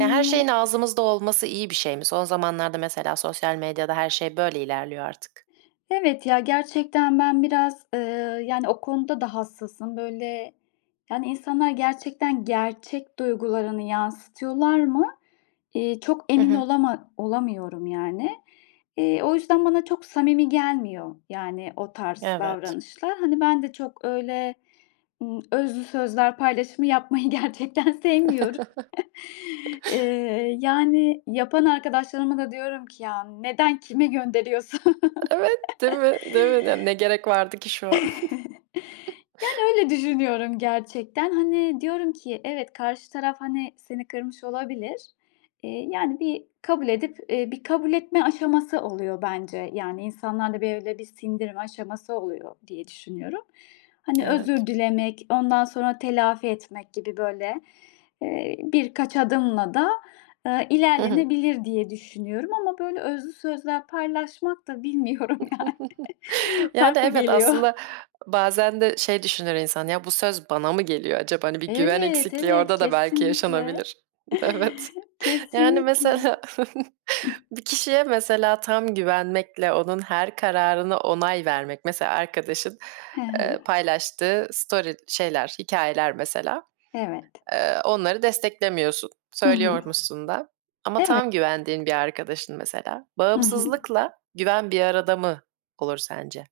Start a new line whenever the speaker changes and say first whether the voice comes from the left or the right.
right: Ya, her şeyin ağzımızda olması iyi bir şey mi? Son zamanlarda, mesela sosyal medyada her şey böyle ilerliyor artık.
left: Evet, ya gerçekten ben biraz, eee, yani o konuda da hassasım. Böyle, yani insanlar gerçekten, gerçek duygularını yansıtıyorlar mı, iii, çok
right: Hı
left: emin
right: hı.
left: olama olamıyorum yani. Eee, o yüzden bana çok samimi gelmiyor, yani o tarz
right: Evet.
left: davranışlar. Hani, ben de çok öyle, ımm, özlü sözler paylaşımı yapmayı gerçekten sevmiyorum. Eee, yani yapan arkadaşlarıma da diyorum ki, "Ya, neden kime gönderiyorsun?"
right: Evet değil mi? Değil mi? N ne gerek vardı ki şu an?
left: Yani, öyle düşünüyorum gerçekten. Hani, diyorum ki: Evet, karşı taraf hani seni kırmış olabilir. Eee, yani bir kabul edip, eee, bir kabul etme aşaması oluyor bence. Yani, insanlarla bir öyle bir sindirme aşaması oluyor diye düşünüyorum. Hani,
right: Evet.
left: özür dilemek, ondan sonra telafi etmek gibi, böyle, eee, birkaç adımla da, ııı,
right: Hı hı.
left: ilerlenebilir diye düşünüyorum ama böyle özlü sözler paylaşmak da bilmiyorum yani
right: Yani
left: farklı
right: evet,
left: geliyor.
right: aslında bazen de şey düşünür insan, "Ya bu söz bana mı geliyor acaba?" Hani bir güven
left: Evet,
right: eksikliği
left: evet,
right: orada da belki
left: kesinlikle. Kesinlikle.
right: yaşanabilir. Evet, yani
left: Kesinlikle. Hıh.
right: mesela bir kişiye, mesela, tam güvenmekle, onun her kararına onay vermek, mesela, arkadaşın,
left: He he.
right: ııı, paylaştığı story şeyler hikâyeler mesela.
left: Evet.
right: Eee, onları desteklemiyorsun,
left: Hı hı.
right: söylüyormuşsun da ama
left: Evet.
right: tam güvendiğin bir arkadaşın mesela,
left: Hı hı.
right: bağımsızlıkla güven bir arada mı olur sence?